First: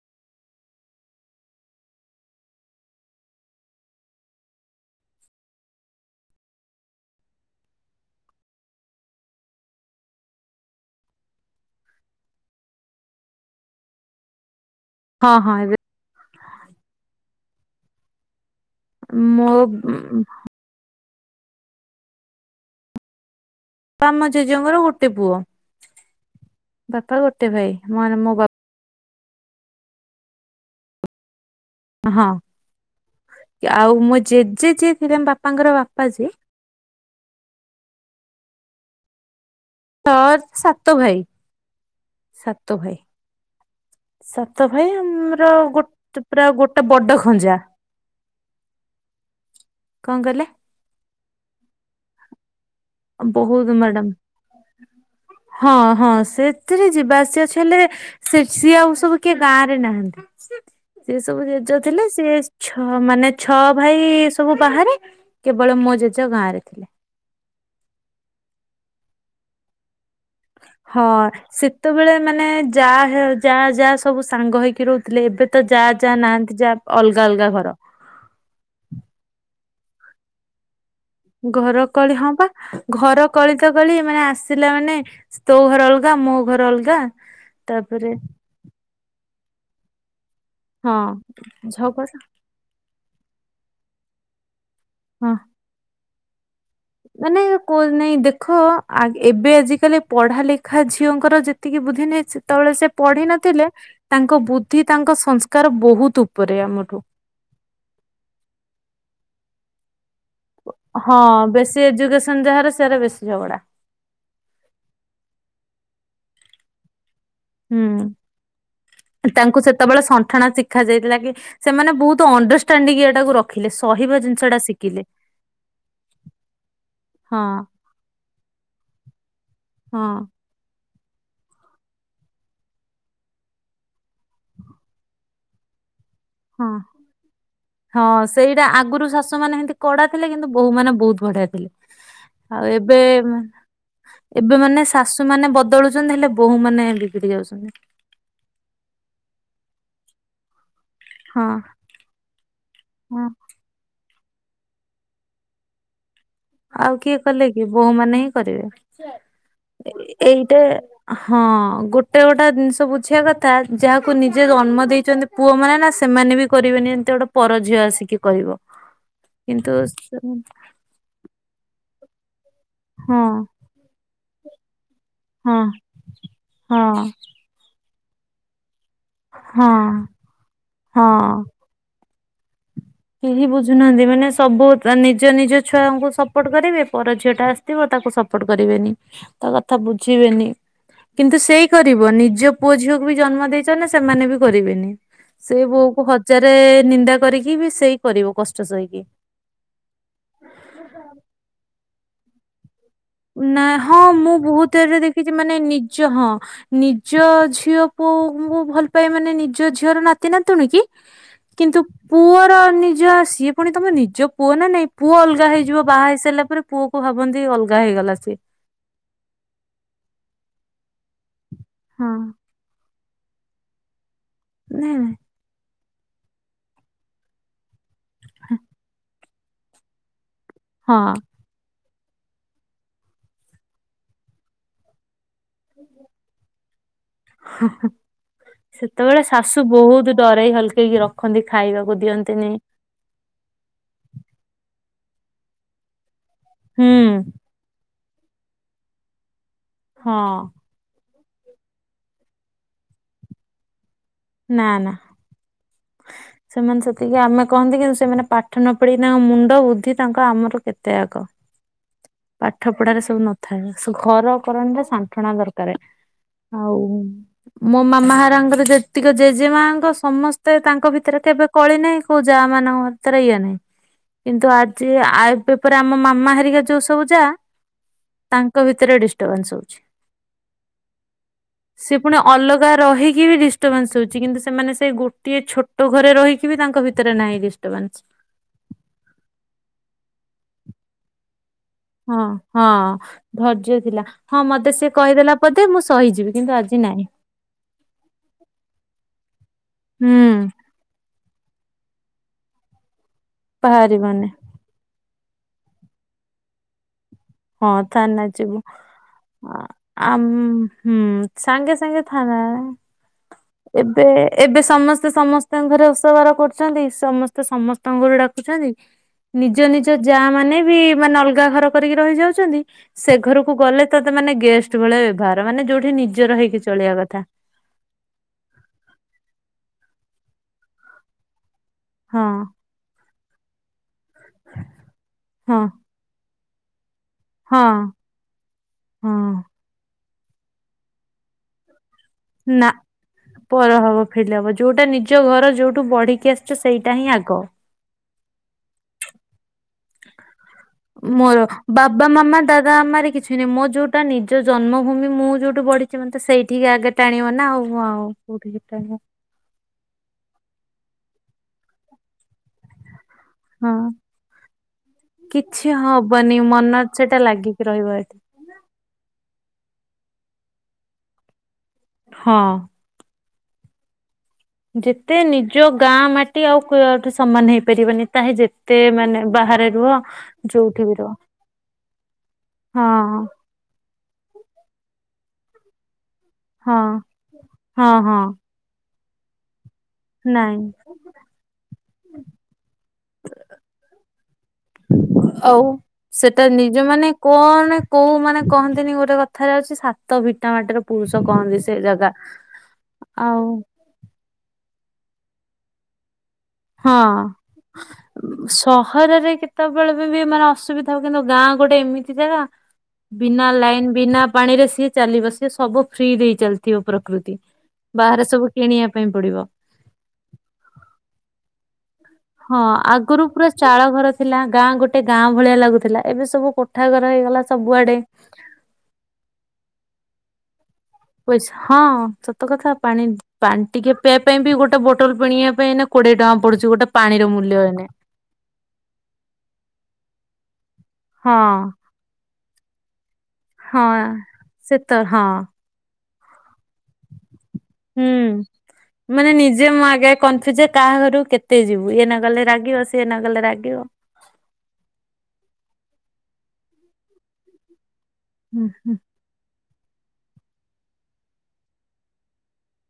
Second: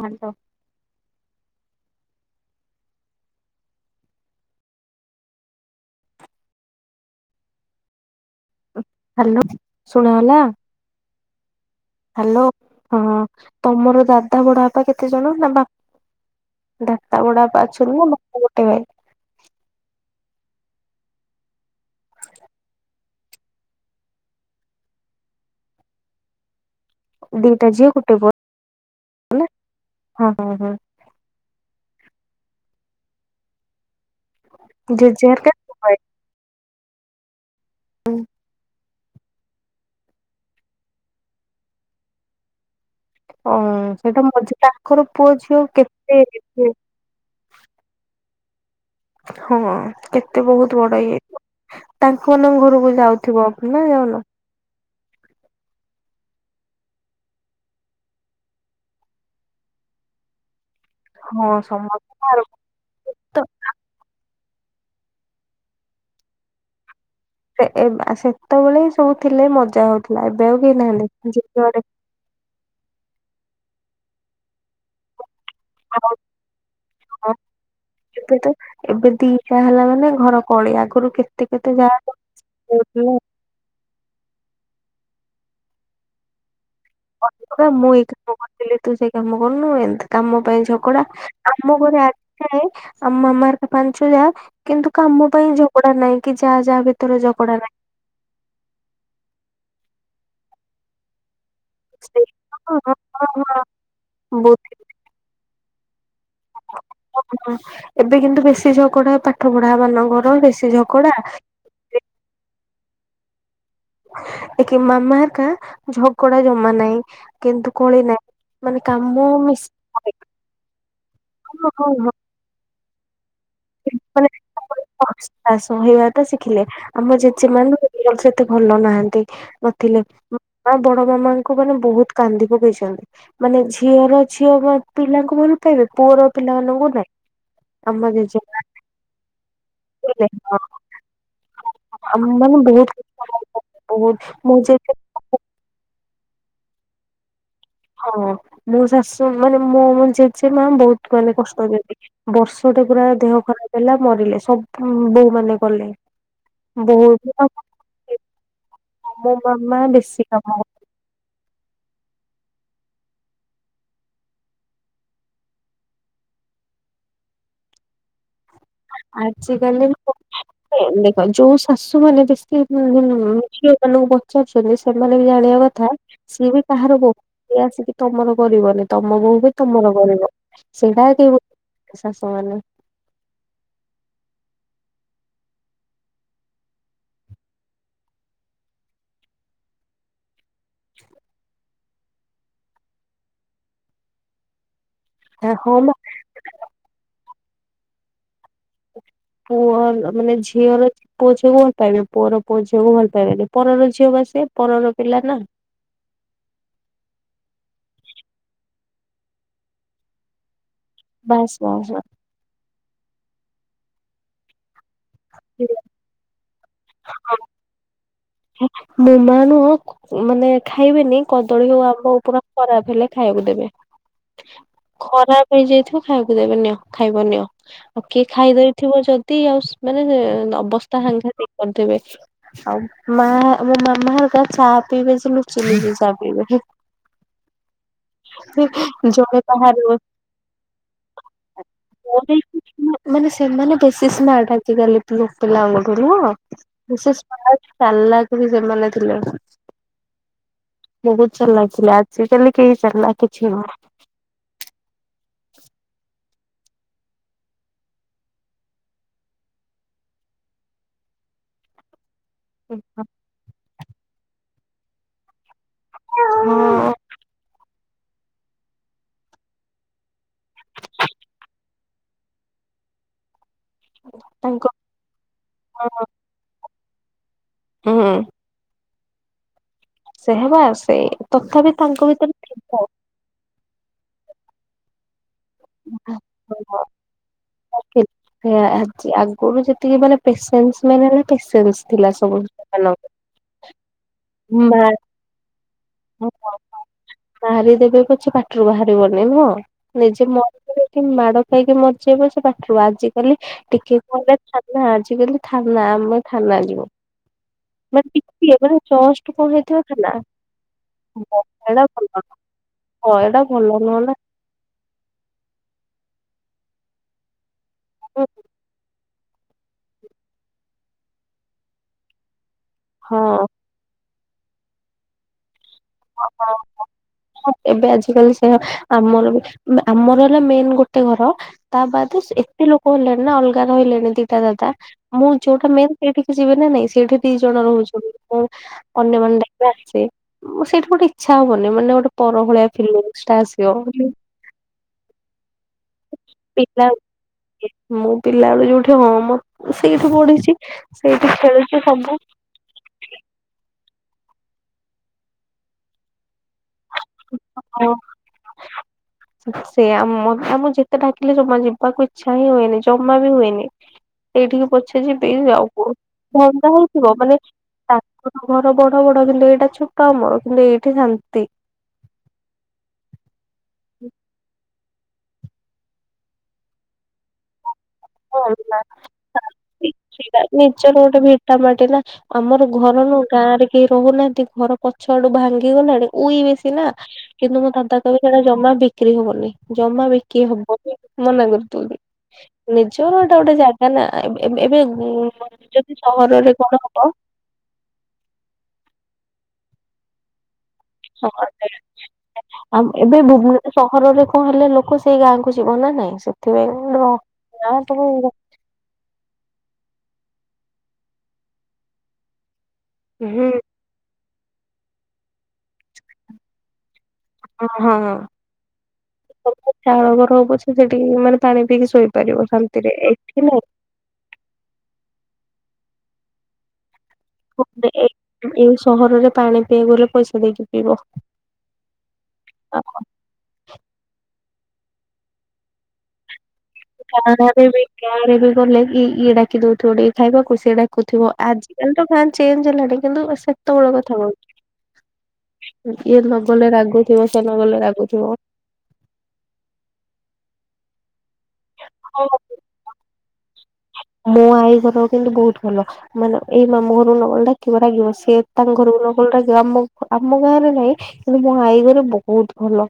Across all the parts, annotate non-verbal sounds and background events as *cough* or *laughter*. କୁହନ୍ତୁ। ହାଲୋ ଶୁଣା ହେଲା। ହାଲୋ ହଁ ତମର ଦାଦା ବଡା ବାପା କେତେ ହଁ ଜଣ ନା ହଁ ଏବେ ବାପ ଦାଦା ବଡ ବା ଅଛନ୍ତି ନା ବା ମୋ ଉମ ତମ ଜେଜେ ଙ୍କର ଗୋଟେ ପୁଅ। ବାପା ର ଗୋଟେ ଦିଟା ଭାଇ ଝିଅ ଗୋଟେ ମାନେ ପୁଅ ମୋ ବୋ ନା ହଁ ହଁ ହଁ। ହଁ ଆଉ ମୁଁ ଜେଜେ ଯିଏ ଥିଲା ଜେଜେ ହେରିକା ବାପାଙ୍କର ବାପା ଯିଏ ହୁଁ। ଛ ସାତ ଭାଇ ସାତ ଭାଇ। ଓ ସେଇଟା ସାତ ମଝି ଭାଇ ତାଙ୍କର ପୁଅ ଆମର ଝିଅ ଗୋଟେ ପୁରା କେତେ? ଗୋଟେ ବଡ ଖଞ୍ଜା ହଁ କଣ କେତେ କହିଲେ ବହୁତ ବଡ ଇଏ। ତାଙ୍କ ମାନ ଘରୁ ଯାଉଥିବ ବହୁତ ନା ମ୍ୟାଡାମ ଯାଉନ ହଁ ହଁ ସେଥିରେ ଯିବା ଆସିବା ଆକଚୁଲି ସେ ସିଏ ଆଉ ସବୁ କିଏ ଗାଁ ରେ ନାହାନ୍ତି। ସିଏ ହଁ ସବୁ ଜେଜେ ଥିଲେ ସମସ୍ତେ ସିଏ ଆର ଛ ମାନେ ତ ଛଅ ଭାଇ-ଇ-ଇ-ଇ ସବୁ ବାହାରେ କେବଳ ମୋ ଜେଜେ ଗାଁ ରେ ଥିଲେ। ଏ-ଏ-ଏ-ଏ ସେତେବେଳେ ହିଁ ସବୁ ଥିଲେ ମଜା ହଉ ହଁ ସେତେବେଳେ ମାନେ ଯାହା ହେ ଯାହା ଯାହା ସବୁ ସାଙ୍ଗ ହେଇକି ରହୁଥିଲେ ଏବେ ତ ଯା ଯା ଯା ନାହାନ୍ତି ଯାହା ଅଲଗା ଅଲଗା ଘର। ଛୁଆ ହେଲା ମାନେ ଘର କଳି ଆଗ ଘରକଳି ହଁ ବା ଘର କଳି ତ କଳି ମାନେ ଆସିଲା ମାନେ ତୋ ଘର ଅଲଗା ମୋ ଘର ଅଲ *inaudible* ବନୁ ଏନ୍ତ କାମ ପାଇଁ ହଁ ଝଗଡା ଆମ ଘରେ ଝଗଡା ଆସିଥାଏ ଆମ ମାମାର ପାଞ୍ଚ ଯା। କିନ୍ତୁ କାମ ହଁ ପାଇଁ ଝଗଡା ନାହିଁ। କି ଯା ମାନେ କୋ ନାଇଁ ଦେଖ ଏବେ ଆଜି କାଲି ପଢ଼ା ଲେଖା ଝିଅଙ୍କର ଯେ ଏତିକି ବୁଦ୍ଧି ସେଇ ନାହି ସେତେବେଳେ ହଁ ସେ ହଁ ପଢି ହଁ ହଁ ନଥିଲେ ତାଙ୍କ ବୁଦ୍ଧି ତାଙ୍କ ସଂ ତାର ବହୁତ ଉପରେ ଆମଠୁ ଓ ଏବେ କିନ୍ତୁ ବେଶି ଝଗଡ଼ା ପା ବୁଢ଼ାମାନଙ୍କର। ହଁ ବେଶୀ ଏଜୁକସନ୍ ଯାହାର ସେ ତାର ବେଶି ଝଗଡ଼ା। ଏକା ମାମା ହେରେକା ଝଗଡା ଜମା ନାହିଁ। କିନ୍ତୁ କଳି ନାହିଁ। ମାନେ କାମ ହୁଁ ତାଙ୍କୁ ମିଶି ସେତେବେଳେ ସଣ୍ଠଣା ସିଖାଯାଇଥିଲାକି ହଁ ସେମାନେ ହଁ ବହୁତ୍ ଅଣ୍ଡରଷ୍ଟା ଣ୍ଡିଙ୍ଗେଟେ ର ମାନେ ସହିବାଟା ଶିଖିଲେ ଆମ ହଁ ଜେଜେ ମାନଙ୍କୁ ଏତେ ଭଲ ନାହାନ୍ତି ବି ନଥିଲେ ହଁ ବଡ ମାମାଙ୍କୁ ମାନେ ବହୁତ କାନ୍ଦି ପକେଇଛନ୍ତି ମାନେ ଝିଅର ଝିଅ ପିଲାଙ୍କୁ ଭଲ ପାଇବେ ପୁଅର ପିଲାମାନଙ୍କୁ ନାଇଁ ଆମ ଜେଜେ ଆଗୁରୁ ଶାଶୁମାନେ ସେ କଡା ଥିଲେ କିନ୍ତୁ ବୋହୂ ମାନେ ବହୁତ୍ ବଢିଆ ଥିଲେ ଆମ ମାନେ ବହୁତ ଏବେ ବହୁତ ମୋ ଏବେ ଜେଜେ ଶାଶୁମାନେ ବଦଳୁଛ କିନ୍ତୁ ହେଲେ ବୋହୁ ମାନେ ବିଗିଡ଼ି ଯାଉଛ ହଁ ମୋ ଶାଶୁ ମାନେ ମୋ ମାନେ ଜେ ସେ ମ୍ୟାମ୍ ବହୁତ୍ ମାନେ ହଁ କଷ୍ଟ ଯେତିକି ବର୍ଷଟା ପୁରା ହଁ ଦେହ ଖରାପ ହେଲା ମରିଲେ ସବୁ ବୋହୁ ମାନେ କଲେ। ଆଉ କିଏ କଲେ ବୋଉ କି ବୋହୂ ମାନେ ହିଁ ମୋ ମାମା କରିବେ ବେଶୀ କାମ ଏଇଟା ହଁ ଗୋଟେ ଗୋଟେ ଜିନିଷ ବୁଝିବା କଥା ଯାହାକୁ ନିଜେ ଜନ୍ମ ଦେଇଛନ୍ତି ପୁଅ ମାନେ ନା ସେମାନେ ବି କରିବେନି ଏମିତି ଗୋଟେ ପର ଝିଅ ଆସିକି କରିବ କିନ୍ତୁ ଆଜିକାଲି ସେ ଦେଖ ଯୋଉ ଶାଶୁ ମାନେ ହୁଁ ହୁଁ ହଁ ହୁଁ ଝିଅମାନଙ୍କ ପା *unintelligible* ସେମାନେ ବି ହଁ ଜାଣିବା କଥା ସିଏ ବି କାହାର ହଁ ବୋହୂ ସେ ଆସିକି ତମର କରିବୁ ଆମେ। ତମ ବୋହୁ ବି ହଁ ତମର କରିବ ସେଇଟା ଆଉ କେହି ହଁ। କ ଶାଶୁମାନେ କେହି ବୁଝୁନାହାନ୍ତି ମାନେ ସବୁ ନିଜ ନିଜ ଛୁଆଙ୍କୁ ସପୋର୍ଟ କରିବେ ପର ଝିଅ ଟା ଆସିଥିବ ତାକୁ ସପୋର୍ଟ କରିବେନି ତା କଥା ବୁଝିବେନି। କିନ୍ତୁ ସେଇ କରିବ ନିଜ ପୁଅ ଝିଅକୁ ବି ଜନ୍ମ ଦେଇଛନ୍ତି ସେମାନେ ବି କରିବେନି। ସେଇ ହଁ ବୋହୁ ମ କୁ ହଜାରେ ନିନ୍ଦା କରିକି ସିବିଶ୍ ସେଇ କରିବ କଷ ପୁଅର ମାନେ ଝିଅର ପୁଅ ଝିଅ କୁ ଭଲ ପାଇବେ। ପୁଅ ର ପୋଜ୍ ନା ହଁ ମୁଁ ବହୁତ ପରର ଥିରେ ପିଲା ଦେଖିଛି ନା। ମାନେ ନିଜ ହଁ ନିଜ୍ ଜ ଝିଅ ପୁଅଙ୍କୁ ଭଲପାଇବେ ମାନେ ନିଜ ଝିଅର ନାତି ନାତୁଣୀ କି। ବାସ୍ କିନ୍ତୁ ବାସ୍ ବାସ୍। ପୁଅର ନିଜ ସିଏ ପୁଣି ତମ ନିଜ ପୁଅ ନା ନାଇଁ ପୁଅ ଅଲଗା ହେଇଯିବ ବାହା ହେଇସାରିଲା ପରେ ପୁଅ କୁ ଭାବନ୍ତି ଅଲ୍ ଗଲାସ୍ ହେ ମୋ ମା ନୁହଁ କ୍ ମାନେ ଖାଇବେନି କଦଳୀ ହଉ ଆମ୍ବ ହୋଉ ପୁରା ନାଇଁ ଖରାପ ହେଲେ ଖାଇବାକୁ ଦେବେ। ନାଇଁ ଖରାପ୍ ହେଇଯାଇଥି ଖାଇବାକୁ ଦେବେ ନିଅ ଖାଇବ ନିିଅ ଆଉ କିଏ ଖାଇଦଇଥିବ ଯଦ୍ ତି ଆଉସ୍ ମାନେ ନ ଅବସ୍ଥା ହଁ ହାଂଘାତିକ୍ କରିଦେବେ ଅମ୍ ମାଆ ମୋ ମାମା ହେରିକା ଚା ପିଇବେ ଜିଲୁ ଚୁଲିରେ ଚା ପିଇବେ ହୁଁ ହୁଁ ହୁଁ ସେତେବେଳେ ଜଣେ ଶାଶୁ ବାହାରେ ବସିବ ବହୁତ ଡରେଇ ହଲ୍ କେଇକି ରଖନ୍ତି ଖାଇବାକୁ ଦିଅନ୍ତିନି ଲୁପ୍ତ ଲାଉଙ୍ଗ ଠୁ ନୁହଁ ହୁଁ ବିଶେଷ ପାଏ ଚାଲାକ୍ ବି ସେମାନେ ଥିଲେ। ହଁ। ବହୁତ ଚାଲାକ୍ ଥିଲେ ଆଜିକାଲି କେହି ଚାଲାକ୍ କିଛି ନୁହଁ। ନା ନା। ସେମାନେ ସେତିକି ଆମେ କହନ୍ତି କିନ୍ତୁ ସେମାନେ ପାଠ ନ ପଢିକିନା ମୁଣ୍ଡ ବୁଦ୍ଧି ତାଙ୍କ ଆମଠୁ କେତେ ଆଗ। ପାଠ ପଢ଼ାରେ ସବୁ ନଥାଏ। ସୁ ଘର କରଣାରେ ସାଣ୍ଠଣା ଦର୍ କାରେ ଆଉ ହଁ ମୋ ମାମା ହେରାଙ୍କର ଯେତିକ ଜେଜେ ମାଙ୍କ ସମସ୍ ତେ ତାଙ୍କ ଭିତରେ କେବେ କଳି ନାହିଁ କୋଉ ଯାଆମାନଙ୍କ ଭିତରେ ଇଏ ନାହିଁ। କିନ୍ତୁ ତାଙ୍କ ଆଜି ଆଇଫ ପେପର ଆମ ମାମା ହେରିକା ଯୋଉ ତୋଉଜା ହୁଁ ତାଙ୍କ ଭିତରେ ଡିଷ୍ଟ ଟଭାନ୍ସ ହଉଛି। ସେହବା ସେଇ ତଥାପି ସେ ତାଙ୍କ ପୁଣି ଭିତରେ ଅଲଗା ଥିବ ରହିକି ବି ଡିଷ୍ଟବାନ୍ସ ହଉଛି। ଆଜି କିନ୍ତୁ ସେମାନେ ସେଇ ଗୁଟ ଟିଏ ଛୋଟ ଘରେ ରହିକି ବି ତାଙ୍କ ଭିତରେ ନାହିଁ ଡିସ ଟବାନ୍ସ। ସେୟା ଆଜି ଆଗରୁ ଯେତିକି ମାନେ ପେସେନ୍ସ ମାନେ ପେ ହଁ ହଁ ଧର୍ଯ୍ୟ ଥିଲା ହଁ ମତେ ସେ କହିଦେଲା ପଦେ ମୁଁ ସହ ହଁ ହଁ ହଁ ମାରିଦେବେ ପଛେ ପାଟିରୁ ବାହାରିବନି ନୁହଁ। ନିଜେ ହୁଁ। ମରିଯିବେ କିନ୍ତୁ ମାଡ ଖାଇକି ମରିଯିବି ପଛେ ପାଟିରୁ ଆଜି। କାଲି ଟିକେ କଣ ବାହାରିବନି। ହେଲେ ଚାଲ ଆଜି। ଟିକେ ବେଲି ଥାନା, ଆମେ ଥାନା ଯିବୁ। ହଁ ମାନେ ଥାନା ଟିକେ ଯିବୁ। ମାନେ ଜଷ୍ଟ କଣ ଆ- ହେଇ ଥିବା ଥାନା। ଆମ୍ ହୁଁ ସାଙ୍ଗେ ଏଇଟା ସାଙ୍ଗେ ଭଲ ଥାନା ଆ, ନୁହଁ ଏଇଟା ଭଲ ନୁହଁ ଏବେ ନା ଏବେ ସମସ୍ତେ ସମସ୍ତଙ୍କ ଘରେ ଓଷାବାର କରୁଛନ୍ତି ସମସ୍ତେ ସମସ୍ତେ। ତଙ୍ଗୁରୁ ଡାକୁଛନ୍ତି। ନିଜ ନିଜ ଯା ମାନେ ବି ମାନେ ଅଲଗା ଘର କରିକି ରହି ଯାଉଛନ୍ତି। ସେ ହଁ ଘରକୁ ଗଲେ ତତ ତତେ ମାନେ ଗେଷ୍ଟ ଭଳିଆ ବ୍ୟବହାର ମାନେ ଯୋଉଠି ହଁ ନିଜର ହଁ ହେଇକି ହଁ ଚଳିବା କଥା ହଁ ଏବେ ଆଜିକାଲି ସେଇଆ ଆମର ବି ମା ଆମର ହେଲା ମେନ୍ ଗୋଟେ ଘର। ତା ବାଦେ ହଁ। ସେ ଏତେ ଲୋକ ହେଲେଣି। ନା ଅଲଗା ରହିଲେଣି। ଦିଟା ଦାଦା ମୁଁ ହଁ ଯୋଉଟା ମେନ୍ ସେଇଠି ଯିବି ନା ନାଇଁ ସେ। ସେଠି ଦି ହଁ ଜଣ ରହୁଛନ୍ତି ମୁଁ ଅନ୍ୟ ହଁ। ମାନେ ଡାକିଲେ ଆସେ। ମୁଁ ସେଇଠି କୋଉଠି ଇଛା ହବନି ମାନେ ଗୋଟେ ପର ଭଳିଆ ନା, ଫିଲିଙ୍ଗସ୍ ଟା ଆସିବ ପର ହବ ଫିଲ୍ ହବ ଯୋଉଟା ନିଜ ଘର ଯୋଉ ତୁ ବଢିକି ଆସିଛ ପିଲା ସେଇଟା ହିଁ ଆଗ। ମୁଁ ପିଲାବେଳୁ ଯୋଉଠି ହଁ ମ। ସେଇଠି ପଢିଛି ସେଇଠି ମୋର ଖେଳୁଛି ବାବା ସବୁ ମାମା ଦାଦା ମମାରେ କିଛି ନାହିଁ ମୋ ଯୋଉଠି ନିଜ ଜନ୍ମଭୂମି ମୁଁ ଯୋଉଠୁ ବଢିଛି ମତେ ସେଇ ଟିକେ ଆଗେ ଟାଣିବ ନା ଆଉ ହଁ ଆଉ କୋଉଠିକ ଟାଣ। ସେ ଆମ ଆମ ଯେତେ ଡାକିଲେ ଜମା ଯିବାକୁ ଇଚଛା ହିଁ ହୁଏନି। ଜମା ବି ହୁଏନି ହଁ ସେଇଠିକି ପଛେ ଯିବି ଆଉ କିଛି କ ହବନି ଧନ୍ଦା ମନ ହେଇଥିବ ସେଟା ମାନେ ଲାଗିକି ରହିବ ଏଠି ତାଙ୍କର ଘର ବଡ ବଡ କିନ୍ତୁ ଏଇଟା ଛୋଟ କମ କିନ୍ତୁ ଏଇଠି ଶନ୍ତି। ହଁ। ହୁଁ। ଯେତେ ନିଜ ଗାଁ ମାଟି ଆଉ କିଏ ସମାନ ହେଇପାରିବନି। ତାହେ ହଁ ଯେତେ ମାନେ ବାହାରେ ରୁହ ସେଟା ଯୋଉଠି ନିଜର ବି ରୁହ ଗୋଟେ ଭିଟାମାଟି ନା ଆମର ଘର ନୁ ହଁ ଗାଁ ରେ କେହି ରହୁନାହାନ୍ତି ଘର। ପଛଡୁ ଭାଙ୍ଗିଗଲାଣି। ଉଇ ବେଶୀ ହଁ ନା କିନ୍ତୁ ମୋ ହଁ ଦାଦା କହିବେ ହଁ ସେଟା ଜମା ଵିକି ଵିକ୍ରି ହବନି। ଜମା ବିକି ନାଇଁ ହବନି ମନା କରିଦଉନ। ଚୋରଟା ଗୋଟେ ଜାଗା ନା ଏବେ ଆଉ ଯଦି ସେଟା ସହରରେ ନିଜ କଣ ହବ ମାନେ । କଣ କୋଉ ମାନେ କହନ୍ତିନି ଗୋଟେ କଥାରେ ଅଛି ସାତ ଭିଟା ମାଟିର। ପୁରୁଷ ହଁ କହନ୍ତି ସେ ଜାଗା ଆ ଏବେ ଆଉ ଭୁବନେଶ୍ୱର ସହରରେ କଣ ହେଲେ ଲୋକ। ତ ସେଇ ଗାଁକୁ ଯିବ ନାାଇଁ । ହଁ ସହରରେ କେତେ? ସେତେବେଳେ ବି ମାନେ ଅସୁବିଧା ହବ କିନ୍ତୁ ଗାଁ ଗୋଟେ ଏମିତି ଜାଗା । ବିନା ହଁ ଲାଇନ ବିନା ପାଣିରେ ସିଏ ଚାଲିବ ସିଏ ସବୁ ଫ୍ରି ଦେଇ ଚାଲିଥିବ। ପ୍ରକୃତି। ହ ହଁ ବାହାରେ ସବୁ କିଣିବା ପାଇଁ ପଡିବ ଚାଳ ଗର ହୋଇ ପଛେ ସେଠିକି ମାନେ ପାଣି। ପିକି ଶୋଇ ହଁ ଆଗରୁ ପୁରା ଚାଳ ଘର ଥିଲା ଗାଁ ଗୋଟେ ଗାଁ ଭଳିଆ ଲାଗୁଥିଲା ଏବେ ସବୁ କୋଠା ଘର ହେଇଗଲା ସବୁଆଡେ। ଏଇ ସହରରେ ପାଣି ପିଇବଲେ। ପଇସା ଦେଇ କିି। ପଇସା ହଁ ସତ କଥା ପାଣି ପାଣି ଟିକେ ପିଇବା ପାଇଁ ବି ଗୋଟେ ବୋଟଲ କିଣିବା ପାଇଁ ନା କୋଏ ଟଙ୍କା ପଡୁଛି। ଗୋଟେ ପାଣିର ଗାଁ ମୂଲ୍ୟ ରେ ଏଇନେ। ଗାଁରେ ବି ଗଲେ ଇଏ ଡାକି ଦେଉଥିବା ଟିକେ। ଖାଇବା କୁ ସିଏ ଡାକେ। ଥିବ ହଁ ଆଜିକାଲି ତ ଖା *unintelligible* ହଁ ସେତ ହଁ। ଇଏ ଲଗେଇଲେ ରାଗୁଥିବ। ସେ ନ ଗଲେ ହୁଁ ରାଗୁଥିବ। ମାନେ ନିଜେ ମା ଆଗେ କନଫ୍ୟୁଜ ଜେ କାହାଘରୁ କେତେ ତେ ଯିବୁ ନ ହଁ ଗଲେ ରାଗିବ ସିଏ ନ ଗଲେ ରାଗିବ। ମୋ ଆଈ ଘର କିନ୍ତୁ ବହୁତ ଭଲ ମାନେ ଏଇ ମାମୁ ଘରୁ ନଗଲେ ଡାକିବ ରାଗିବ। ସିଏ ହୁଁ ତାଙ୍କ ହୁଁ। ଘରକୁ ଗଲେ ଆମକୁ ଡାକିବ। ଆମ ଗାଁରେ ନା ହିଁ କିନ୍ତୁ ମୋ ଆଈ ଘରେ ବହୁତ ଭଲ।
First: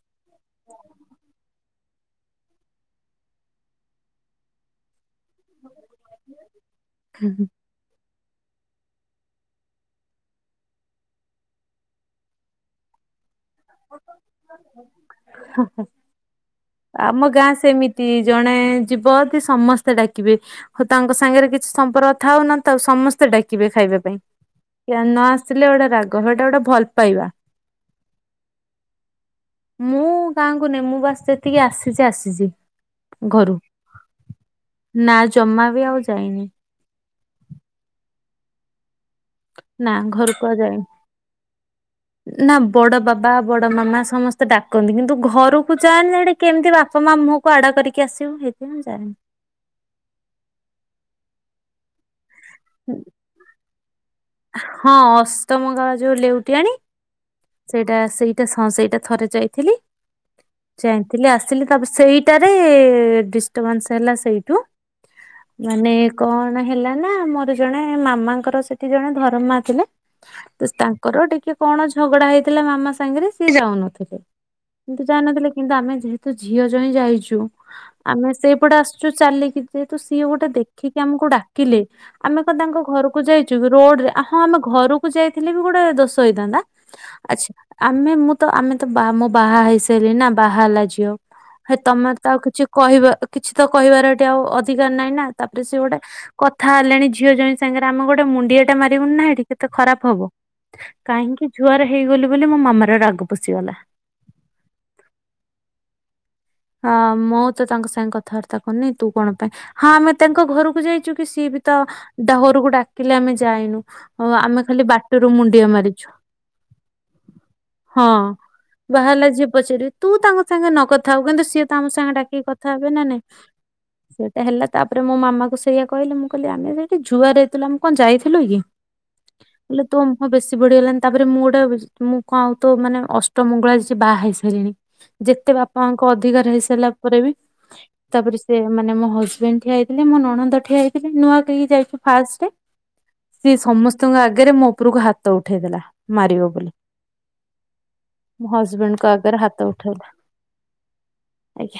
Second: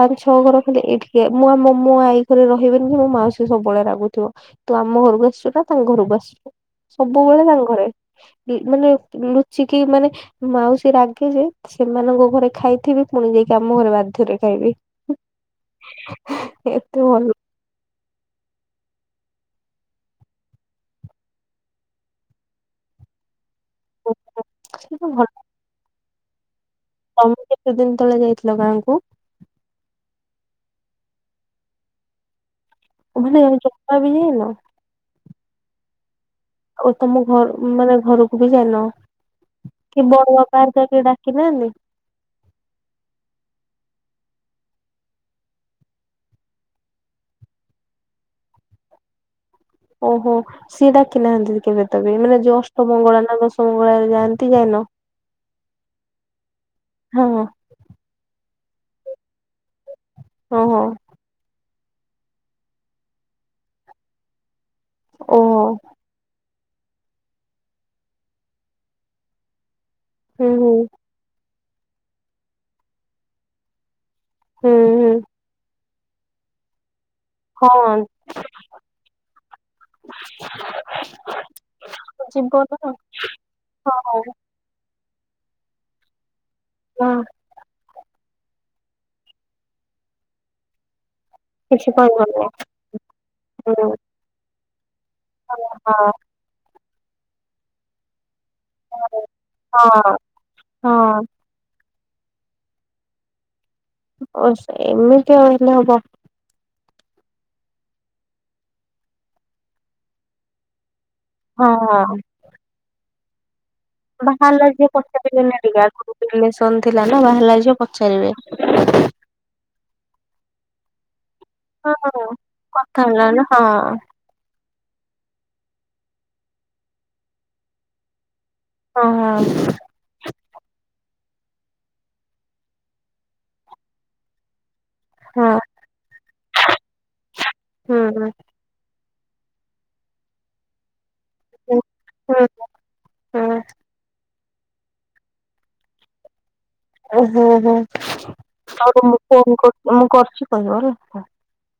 ପାଞ୍ଚ ଛଅ ଘର ଖଣ୍ଡେ ଏଇଠିକି ମୁଁ ଆମ ମୋ ଆଈ ଘରେ ରହିବେନି କି ମୋ ମାଉସୀ ସବୁବେଳେ ରାଗୁଥିବ ତୁ ଆମ ଘରକୁ ଆସୁ ଟା ତାଙ୍କ ଘରକୁ ଆସିିବୁ। ହୁଁ ସବୁବେଳେ ହୁଁ। ତାଙ୍କ ଘରେ ମାନେ ଲୁଚିକି ମାନେ ମାଉସୀ ରାଗେ ଯେ ସେମାନଙ୍କ ଘରେ ଖାଇଥିବି ପୁଣି ଯାଇକି ଆମ ଘରେ ବାଧ୍ୟରେ ଖାଇବି। ଆମ ଭଲ ଗାଁ ସେମ ସେମିତି ଜଣେ ଯିବ ଯଦି ସମସ୍ତେ ଡାକିବେ ହଉ ତାଙ୍କ ସାଙ୍ଗରେ କିଛି ସମ୍ପର୍କ ଥାଉ ନଥାଉ ସମସ୍ତେ ଡାକିବେ। ଡାକିବେ ଖାଇବା ପାଇଁ ନ ଭଲ ଆସିଲେ ଗୋଟେ ରାଗି କହିବେ ଏଇଟା ଗୋଟେ ଭଲ ପାଇବା। ତମେ କେତେ ଦିନ ତଳେ ଯାଇଥିଲ ଗାଁ କୁ । ଗାଁ କୁ ମୁଁ ବର୍ଷେ ତ ଟିକେ ଆସିଛି ଆସିଛି। ଘରୁ। *unintelligible* ଚକା ମିଳିଗଲା। ନା ଜମା ବି ଆଉ ଯାଇନି। ଆଉ ତମ ଘର ମାନେ ଘରକୁ ବି ଯାଇନ। ନା କି ବଡ ଘର ବାପା କୁହାଯାଏ ହେରିକା କେହି ଡାକି ନାହାନ୍ତି? ନା ବଡ ବାବା ବଡ ମାମା ସମସ୍ତେ। ତ ଡାକନ୍ତି କିନ୍ତୁ ଘରକୁ ଯାଏନି କେମିତି ବାପା ମା ମୁହଁକୁ ଆଡା କରିକି ଆସିବୁ ସେ ମୁଁ ଯାଏନି। ଓହୋ ସିଏ ଡାକି ନାହାନ୍ତି କେବେ ତବେ ମାନେ ଉ ଅଷ୍ଟମଙ୍ଗଳା ନା ଦଶ ଅ । ହଁ ଅଷ୍ଟମଙ୍ଗଳାକାଳ ଯୋଉ ଲେଉଟିଆଣି। ହଁ ସେଇଟା ସେଇ ସେଇଟା ହିଁ ସେଇଟା ଥରେ ଯାଇଥିଲି। ଓହୋ ଯାଇଥିଲି ଆସିଲି। ତାପରେ ସେଇଟାରେ ଡିଷ୍ଟର୍ବାନ୍ସ ହେଲା ସେଇଠୁ ଓହୋ ମାନେ କଣ? ନା ହେଲା ନା ମୋର ଜଣେ ମାମାଙ୍କର ସେଠି ଜଣେ ଧରମ ମାଆ ଥିଲେ। ହୁଁ ହୁଁ ତସ୍ ତାଙ୍କର ଟିକେ କଣ? ଝଗଡା ହେଇଥିଲା ମାମା ସାଙ୍ଗରେ ସିଏ ଯାଉନଥିଲେ। ହୁଁ କିନ୍ତୁ ହୁଁ ଜାଣିନଥିଲେ କିନ୍ତୁ ଆମେ ଯେହେତୁ ଝିଅ ଜ୍ୱାଇଁ ଯାଇଛୁ। ହଁ ଆମେ ସେଇପଟେ ଆସୁଛୁ ଚାଲିକି ଯେହେତୁ ସିଏ ଗୋଟେ ଦେଖିକି ଆମକୁ ଡାକିଲେ ଆମେ ଯିବ କ ତାଙ୍କ ନା ଘରକୁ ଯାଇଛୁ ରୋଡରେ ହଁ ଆମେ ଘରକୁ ଯାଇ ଥିଲେ ବି ଗୋଟେ ଦୋଷ ହେଇଥାନ୍ତା। ହଁ ଆଚ୍ଛା ଆମେ ମୁଁ ତ ଆମେ ତ ବା ମୁଁ ବାହା ହେଇସାରିଲିଣି ନା ବାହା ହେଲା ଝିଅ ହେ କିଛି ତମେ ତ ଆଉ କହିବନି କିଛି କହିବା କିଛି ତ ହୁଁ ହଁ କହିବାର ଏଠି ଆଉ ଅ ଧିକାର ନାହିଁ। ନା ତାପରେ ସେ ଗୋଟେ ହଁ କଥା ହେଲେଣି। ଝିଅ ଜ୍ୱାଇଁ ସାଙ୍ଗରେ ଆମର ଗୋଟେ ମୁଁ ଏ ଟା ମାରିବୁନି ନାହି ଟିକେତେ ଖରାପ ହବ ହଁ କାହିଁକି? ହେଇଗଲି ବୋଲି ମୋ ମାମାର ରାଗ ପଶିଗଲା। ଓ ଏମିତି ଆ ହେଲେ ହବ। ହଁ ମୁଁ ତ ତାଙ୍କ ସାଙ୍ଗେ କଥାବାର୍ତ୍ତା କରୁନି ତୁ କଣ ପାଇଁ ହଁ ଆମେ ତାଙ୍କ ଘରକୁ ଯାଇଛୁ। ସିଏ ବି ହଁ ତ ହଁ ଡହରୁକୁ ଡା କିଲେ ଆମେ ଯାଇନୁ। ହଁ ଆମେ ବାହାହେଲା ଖାଲି ଝିଅ ବାଟରୁ ପଚାରିବେନି ମୁଣ୍ଡିଆ ଟିକେ ମାରିଛୁ ରିଲେସନ ଥିଲା ନା ବାହାହେଲା ଝିଅ ହଁ ପଚାରିବେ। ବାହାରିଲା ଝିଅ ପଚାରିବେ ତୁ ତାଙ୍କ ସାଙ୍ଗେ ନକଥା ହଉ *unintelligible* ସିଏ ତ ଆମ ସାଙ୍ଗେ ହଁ ଡାକିକି କଥା ହେବେ ନା ନାଇଁ ହେଲାଣି ହଁ ସେଟା ହେଲା ତାପରେ ମୋ ମାମାକୁ ସେଇଆ କହିଲେ ମୁଁ କହିଲି ଆମେ ତ ଏଠି ଜୁହାର ହେଇଥିଲୁ ଆମେ କଣ ଯାଇଥିଲୁ କି? ହଁ ହେଲେ ତୁମ ମୁହଁ ବେଶୀ ବଢିଗଲାଣି ତା ତାପରେ ମୁଁ ଗୋଟେ ମୁଁ କଣ ଆଉ ତ ମାନେ ଅଷ୍ଟମଙ୍ଗଳା ଛି ବାହା ହେଇ ସାରିଲିଣି। ଯେତେ ହଁ ବାପାଙ୍କ ଅଧିକା ରହି ସାରିଲା ପରେ ବି ହୁଁ ତାପରେ ହୁଁ ସେମାନେ ମୋ ହସ ହଜବେଣ୍ଡ ଠିଆଇଥିଲେ ମୋ ନଣନ୍ଦ ଠିଆଇ ନୂଆ କରିକି ଯାଇଥିଲୁ ହୁଁ ଫାର୍ଷ୍ଟ ହୁଁ ସମସ୍ତଙ୍କ ଆଗେ ଆଗରେ, ମୋ ଉପରକୁ ହାତ ଉଠେଇଦେଲା, ମାରିବ ବୋଲି । ହୁଁ, ହୁଁ, ତ ହଜବେଣ୍ଡଙ୍କ ମୁଁ ଆଗରେ ଫୋନ, ହାତ ମୁଁ ଉଠେଇଲା କରୁଛି, କହିବ । ଓହୋ *inaudible* ଆଜ୍ଞା।